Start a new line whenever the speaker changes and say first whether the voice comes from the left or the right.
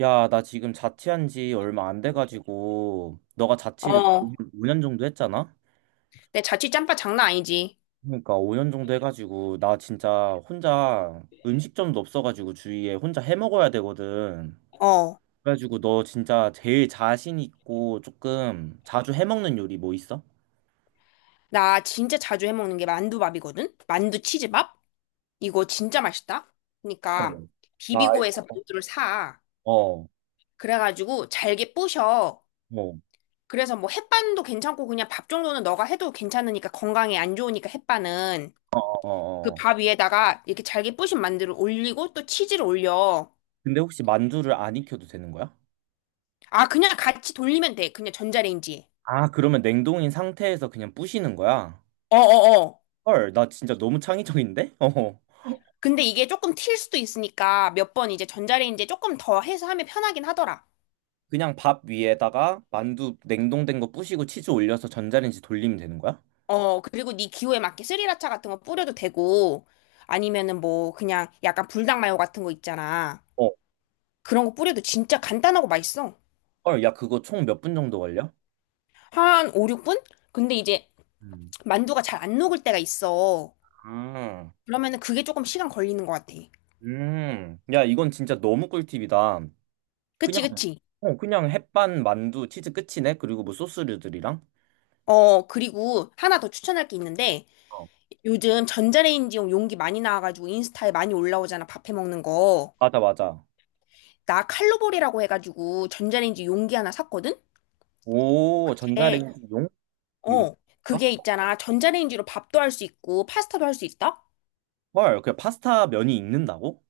right: 야, 나 지금 자취한 지 얼마 안 돼가지고, 너가 자취를
left: 어,
right: 5년 정도 했잖아?
left: 내 자취 짬밥 장난 아니지.
right: 그러니까 5년 정도 해가지고, 나 진짜 혼자 음식점도 없어가지고 주위에 혼자 해 먹어야 되거든.
left: 어,
right: 그래가지고 너 진짜 제일 자신 있고 조금 자주 해 먹는 요리 뭐 있어?
left: 나 진짜 자주 해먹는 게 만두밥이거든? 만두 치즈밥? 이거 진짜 맛있다?
right: 어,
left: 그러니까,
right: 나
left: 비비고에서 만두를 사.
right: 어,
left: 그래가지고 잘게 부셔.
right: 뭐,
left: 그래서 뭐 햇반도 괜찮고 그냥 밥 정도는 너가 해도 괜찮으니까 건강에 안 좋으니까 햇반은.
right: 어, 어,
left: 그
right: 어, 어.
left: 밥 위에다가 이렇게 잘게 부신 만두를 올리고 또 치즈를 올려.
right: 근데 혹시 만두를 안 익혀도 되는 거야?
left: 아, 그냥 같이 돌리면 돼. 그냥 전자레인지에.
right: 아, 그러면 냉동인 상태에서 그냥 부시는 거야?
left: 어어어.
right: 헐, 나 진짜 너무 창의적인데? 어.
left: 근데 이게 조금 튈 수도 있으니까 몇 번 이제 전자레인지에 조금 더 해서 하면 편하긴 하더라.
right: 그냥 밥 위에다가 만두 냉동된 거 부시고 치즈 올려서 전자레인지 돌리면 되는 거야?
left: 어, 그리고 네 기호에 맞게 스리라차 같은 거 뿌려도 되고 아니면은 뭐 그냥 약간 불닭 마요 같은 거 있잖아.
right: 어.
left: 그런 거 뿌려도 진짜 간단하고 맛있어.
right: 헐, 야, 그거 총 몇 분 정도 걸려?
left: 한 5, 6분? 근데 이제
right: 음.
left: 만두가 잘 안 녹을 때가 있어.
right: 아,
left: 그러면은 그게 조금 시간 걸리는 것 같아.
right: 야, 이건 진짜 너무 꿀팁이다.
left: 그치,
right: 그냥,
left: 그치.
right: 어, 그냥 햇반, 만두, 치즈 끝이네? 그리고 뭐 소스류들이랑?
left: 어, 그리고 하나 더 추천할 게 있는데
right: 어.
left: 요즘 전자레인지용 용기 많이 나와가지고 인스타에 많이 올라오잖아. 밥해 먹는 거.
right: 맞아, 맞아.
left: 나 칼로볼이라고 해가지고 전자레인지 용기 하나 샀거든?
right: 오,
left: 네.
right: 전자레인지 용? 용?
left: 어.
right: 가
left: 그게 있잖아. 전자레인지로 밥도 할 수 있고 파스타도 할 수 있다?
right: 헐, 그냥 파스타 면이 익는다고?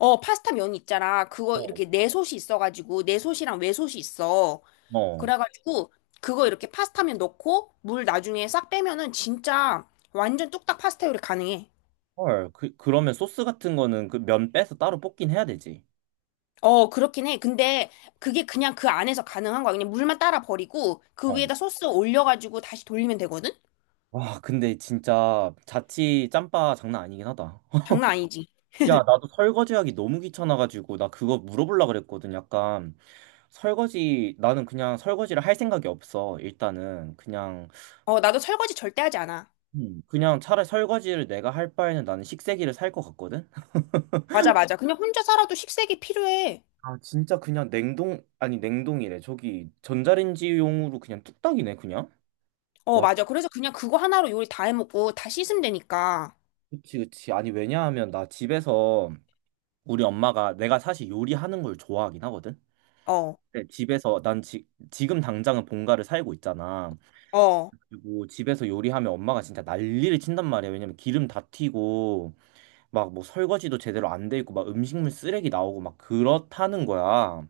left: 어, 파스타 면 있잖아. 그거
right: 어.
left: 이렇게 내솥이 있어가지고 내솥이랑 외솥이 있어.
right: 어.
left: 그래가지고 그거 이렇게 파스타면 넣고 물 나중에 싹 빼면은 진짜 완전 뚝딱 파스타 요리 가능해.
right: 헐, 그, 그러면 소스 같은 거는 그 면 빼서 따로 볶긴 해야 되지.
left: 어, 그렇긴 해. 근데 그게 그냥 그 안에서 가능한 거야. 그냥 물만 따라 버리고 그
right: 어.
left: 위에다 소스 올려가지고 다시 돌리면 되거든?
right: 와, 근데 진짜 자취 짬바 장난 아니긴 하다.
left: 장난 아니지.
right: 야, 나도 설거지하기 너무 귀찮아가지고 나 그거 물어보려고 그랬거든. 약간 설거지 나는 그냥 설거지를 할 생각이 없어. 일단은 그냥
left: 어, 나도 설거지 절대 하지 않아.
right: 그냥 차라리 설거지를 내가 할 바에는 나는 식세기를 살 것 같거든.
left: 맞아, 맞아. 그냥 혼자 살아도 식색이 필요해.
right: 아, 진짜 그냥 냉동 아니 냉동이래. 저기 전자레인지용으로 그냥 뚝딱이네, 그냥.
left: 어,
right: 와,
left: 맞아. 그래서 그냥 그거 하나로 요리 다 해먹고 다 씻으면 되니까.
right: 그치, 그치. 아니, 왜냐하면 나 집에서 우리 엄마가 내가 사실 요리하는 걸 좋아하긴 하거든.
left: 어,
right: 네, 집에서 지금 당장은 본가를 살고 있잖아.
left: 어,
right: 그리고 집에서 요리하면 엄마가 진짜 난리를 친단 말이야. 왜냐면 기름 다 튀고 막 뭐 설거지도 제대로 안 돼 있고 막 음식물 쓰레기 나오고 막 그렇다는 거야.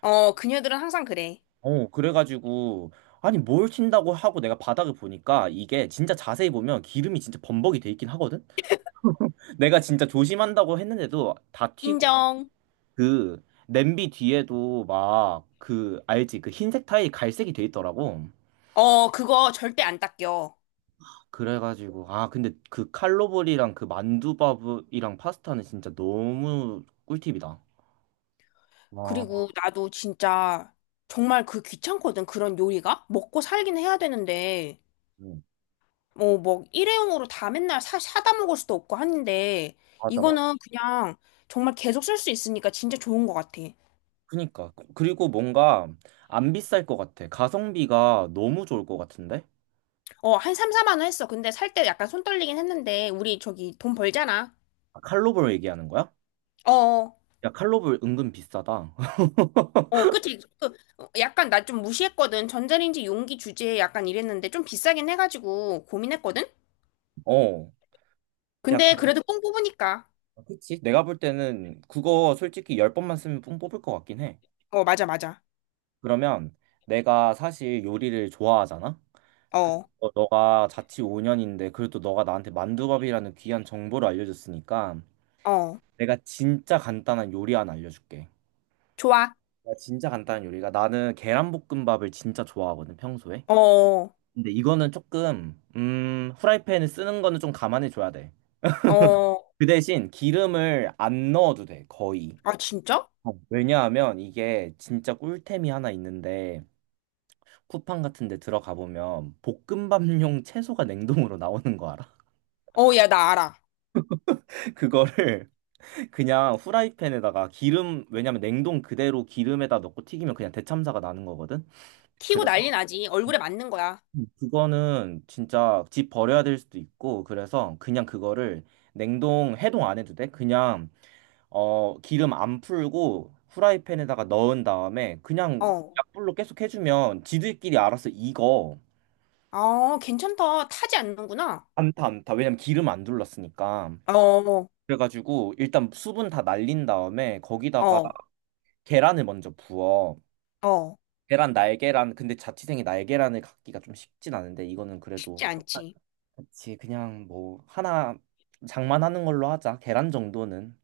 left: 어, 그녀들은 항상 그래.
right: 어, 그래가지고 아니 뭘 친다고 하고 내가 바닥을 보니까 이게 진짜 자세히 보면 기름이 진짜 범벅이 돼 있긴 하거든. 내가 진짜 조심한다고 했는데도 다 튀고
left: 인정.
right: 그 냄비 뒤에도 막 그 알지? 그 흰색 타일이 갈색이 돼 있더라고.
left: 어, 그거 절대 안 닦여.
right: 그래가지고 아 근데 그 칼로벌이랑 그 만두밥이랑 파스타는 진짜 너무 꿀팁이다. 와,
left: 그리고 나도 진짜 정말 그 귀찮거든. 그런 요리가. 먹고 살긴 해야 되는데.
right: 음,
left: 뭐, 뭐, 일회용으로 다 맨날 사다 먹을 수도 없고 하는데.
right: 맞아, 맞아.
left: 이거는 그냥 정말 계속 쓸 수 있으니까 진짜 좋은 것 같아.
right: 그니까 그리고 뭔가 안 비쌀 것 같아. 가성비가 너무 좋을 것 같은데?
left: 어, 한 3, 4만 원 했어. 근데 살 때 약간 손 떨리긴 했는데, 우리 저기 돈 벌잖아.
right: 아, 칼로벌 얘기하는 거야?
left: 어, 어,
right: 야 칼로벌 은근 비싸다.
left: 어, 그치. 그, 약간 나 좀 무시했거든. 전자레인지 용기 주제에 약간 이랬는데, 좀 비싸긴 해가지고 고민했거든?
right: 어, 야
left: 근데 그래도 뽕 뽑으니까.
right: 그치? 내가 볼 때는 그거 솔직히 열 번만 쓰면 뽕 뽑을 것 같긴 해.
left: 어, 맞아, 맞아.
right: 그러면 내가 사실 요리를 좋아하잖아.
left: 어,
right: 어, 너가 자취 5년인데 그래도 너가 나한테 만두밥이라는 귀한 정보를 알려줬으니까
left: 어.
right: 내가 진짜 간단한 요리 하나 알려줄게.
left: 좋아.
right: 내가 진짜 간단한 요리가 나는 계란볶음밥을 진짜 좋아하거든 평소에.
left: 어,
right: 근데 이거는 조금 후라이팬을 쓰는 거는 좀 감안해 줘야 돼.
left: 어.
right: 그 대신 기름을 안 넣어도 돼 거의.
left: 아, 진짜?
right: 어, 왜냐하면 이게 진짜 꿀템이 하나 있는데 쿠팡 같은 데 들어가 보면 볶음밥용 채소가 냉동으로 나오는 거 알아?
left: 어, 야, 나 알아.
right: 그거를 그냥 후라이팬에다가 기름, 왜냐면 냉동 그대로 기름에다 넣고 튀기면 그냥 대참사가 나는 거거든.
left: 튀고 난리
right: 그래서
left: 나지. 얼굴에 맞는 거야.
right: 그거는 진짜 집 버려야 될 수도 있고, 그래서 그냥 그거를 냉동 해동 안 해도 돼. 그냥 어, 기름 안 풀고 후라이팬에다가 넣은 다음에 그냥
left: 어.
right: 약불로 계속 해주면 지들끼리 알아서 익어.
left: 어, 괜찮다. 타지 않는구나.
right: 안타 안타. 왜냐면 기름 안 둘렀으니까.
left: 어,
right: 그래가지고 일단 수분 다 날린 다음에 거기다가
left: 어,
right: 계란을 먼저 부어.
left: 어.
right: 계란 날계란 근데 자취생이 날계란을 갖기가 좀 쉽진 않은데 이거는
left: 쉽지
right: 그래도
left: 않지.
right: 그치 그냥 뭐 하나 장만하는 걸로 하자 계란 정도는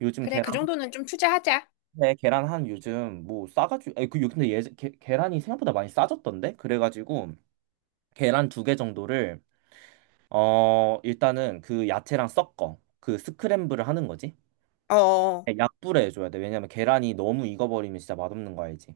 right: 요즘
left: 그래,
right: 계란
left: 그 정도는 좀 투자하자.
right: 네, 계란 한 요즘 뭐 싸가지고 아니, 근데 예 계란이 생각보다 많이 싸졌던데 그래가지고 계란 두 개 정도를 어 일단은 그 야채랑 섞어 그 스크램블을 하는 거지
left: 어, 어,
right: 네, 약불에 해줘야 돼 왜냐면 계란이 너무 익어버리면 진짜 맛없는 거 알지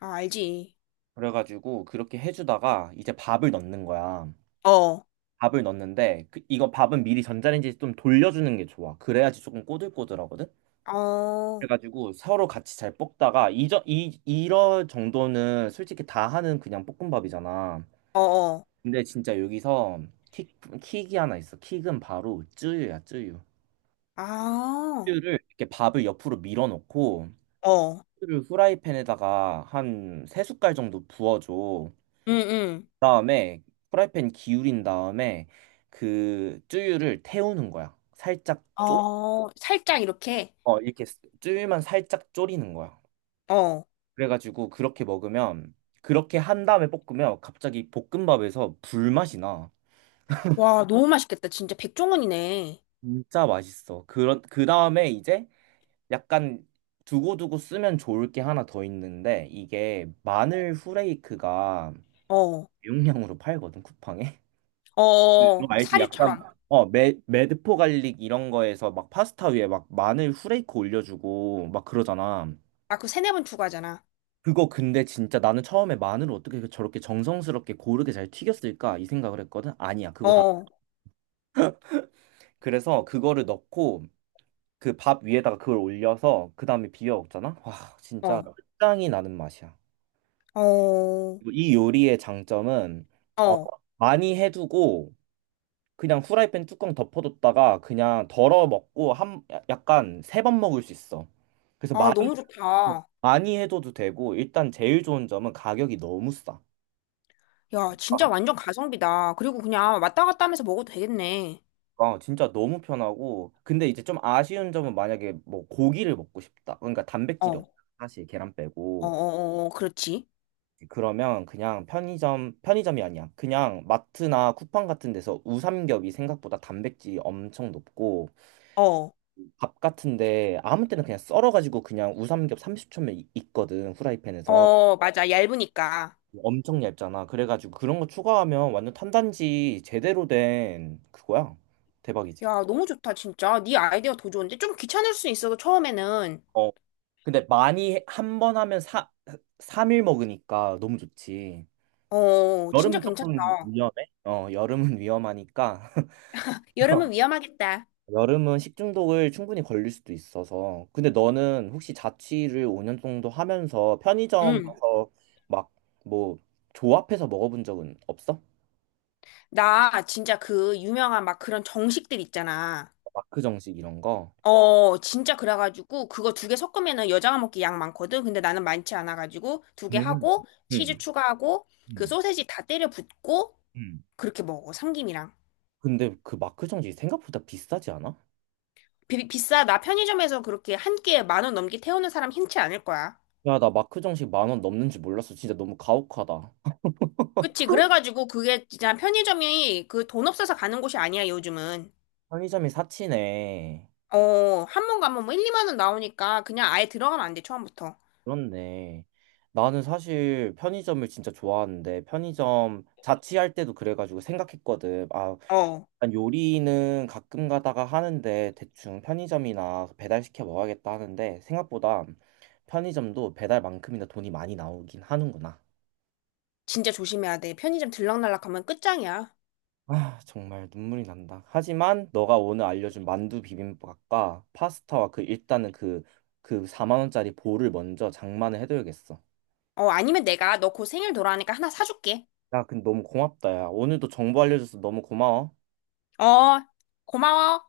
left: 아, 알지.
right: 그래가지고 그렇게 해주다가 이제 밥을 넣는 거야
left: 어,
right: 밥을 넣는데 이거 밥은 미리 전자레인지에 좀 돌려주는 게 좋아. 그래야지 조금 꼬들꼬들하거든.
left: 어,
right: 그래가지고 서로 같이 잘 볶다가 이저 이 이런 정도는 솔직히 다 하는 그냥 볶음밥이잖아.
left: 어, 어.
right: 근데 진짜 여기서 킥 킥이 하나 있어. 킥은 바로 쯔유야, 쯔유.
left: 아,
right: 쯔유를 이렇게 밥을 옆으로 밀어놓고
left: 어,
right: 쯔유를 후라이팬에다가 한 세 숟갈 정도 부어줘.
left: 응, 응.
right: 그다음에 후라이팬 기울인 다음에 그 쯔유를 태우는 거야. 살짝
left: 어, 살짝 이렇게.
right: 어, 이렇게 쯔위만 살짝 졸이는 거야.
left: 어.
right: 그래가지고 그렇게 먹으면 그렇게 한 다음에 볶으면 갑자기 볶음밥에서 불맛이 나.
left: 와, 너무 맛있겠다. 진짜 백종원이네.
right: 진짜 맛있어. 그런 그 다음에 이제 약간 두고두고 쓰면 좋을 게 하나 더 있는데 이게 마늘 후레이크가
left: 어,
right: 용량으로 팔거든 쿠팡에. 너
left: 어,
right: 알지? 약간
left: 사류처럼.
right: 매드포 갈릭 이런 거에서 막 파스타 위에 막 마늘 후레이크 올려주고 막 그러잖아.
left: 아, 그 세네 번 추가하잖아.
right: 그거 근데 진짜 나는 처음에 마늘을 어떻게 그 저렇게 정성스럽게 고르게 잘 튀겼을까 이 생각을 했거든. 아니야,
left: 어,
right: 그거 다.
left: 어,
right: 그래서 그거를 넣고 그 밥 위에다가 그걸 올려서 그 다음에 비벼 먹잖아. 와, 진짜 끝장이 나는 맛이야.
left: 어,
right: 그리고 이 요리의 장점은 어,
left: 어.
right: 많이 해두고 그냥 후라이팬 뚜껑 덮어뒀다가 그냥 덜어 먹고 한 약간 세 번 먹을 수 있어. 그래서
left: 아,
right: 많이
left: 너무 좋다.
right: 많이 해둬도 되고 일단 제일 좋은 점은 가격이 너무 싸.
left: 야, 진짜 완전 가성비다. 그리고 그냥 왔다 갔다 하면서 먹어도 되겠네.
right: 아, 진짜 너무 편하고 근데 이제 좀 아쉬운 점은 만약에 뭐 고기를 먹고 싶다. 그러니까
left: 어,
right: 단백질이 없다.
left: 어,
right: 사실 계란
left: 어,
right: 빼고
left: 어, 어, 그렇지.
right: 그러면 그냥 편의점 편의점이 아니야. 그냥 마트나 쿠팡 같은 데서 우삼겹이 생각보다 단백질이 엄청 높고
left: 어.
right: 밥 같은데 아무 때나 그냥 썰어가지고 그냥 우삼겹 30초면 있거든 후라이팬에서
left: 어, 맞아. 얇으니까.
right: 엄청 얇잖아. 그래가지고 그런 거 추가하면 완전 탄단지 제대로 된 그거야. 대박이지.
left: 야, 너무 좋다, 진짜. 네 아이디어 더 좋은데? 좀 귀찮을 수 있어도 처음에는.
right: 근데 많이 한 번 하면 3일 먹으니까 너무 좋지.
left: 어, 진짜
right: 여름은
left: 괜찮다.
right: 조금 위험해? 어, 여름은 위험하니까.
left: 여름은 위험하겠다.
right: 여름은 식중독을 충분히 걸릴 수도 있어서. 근데 너는 혹시 자취를 5년 정도 하면서
left: 응.
right: 편의점에서 막 뭐 조합해서 먹어본 적은 없어?
left: 나 진짜 그 유명한 막 그런 정식들 있잖아.
right: 마크 정식 이런 거?
left: 어, 진짜 그래가지고 그거 두 개 섞으면은 여자가 먹기 양 많거든. 근데 나는 많지 않아가지고 두 개
right: 음,
left: 하고 치즈
right: 음,
left: 추가하고 그
right: 음,
left: 소세지 다 때려 붓고
right: 음.
left: 그렇게 먹어. 삼김이랑.
right: 근데 그 마크 정식 생각보다 비싸지 않아?
left: 비싸. 나 편의점에서 그렇게 한 끼에 만 원 넘게 태우는 사람 흔치 않을 거야.
right: 야, 나 마크 정식 만 원 넘는 줄 몰랐어. 진짜 너무 가혹하다.
left: 그치. 그래가지고 그게 진짜 편의점이 그 돈 없어서 가는 곳이 아니야, 요즘은.
right: 편의점이 사치네.
left: 어, 한 번 가면 뭐 1, 2만 원 나오니까 그냥 아예 들어가면 안 돼, 처음부터.
right: 그렇네. 나는 사실 편의점을 진짜 좋아하는데 편의점 자취할 때도 그래가지고 생각했거든. 아,
left: 어,
right: 난 요리는 가끔 가다가 하는데 대충 편의점이나 배달시켜 먹어야겠다 하는데 생각보다 편의점도 배달만큼이나 돈이 많이 나오긴 하는구나.
left: 진짜 조심해야 돼. 편의점 들락날락 하면 끝장이야.
right: 아, 정말 눈물이 난다. 하지만 너가 오늘 알려준 만두 비빔밥과 파스타와 그 일단은 그 그 4만 원짜리 볼을 먼저 장만을 해둬야겠어.
left: 어, 아니면 내가 너 곧 생일 돌아오니까 하나 사줄게.
right: 야, 근데 너무 고맙다, 야. 오늘도 정보 알려줘서 너무 고마워.
left: 어, 고마워.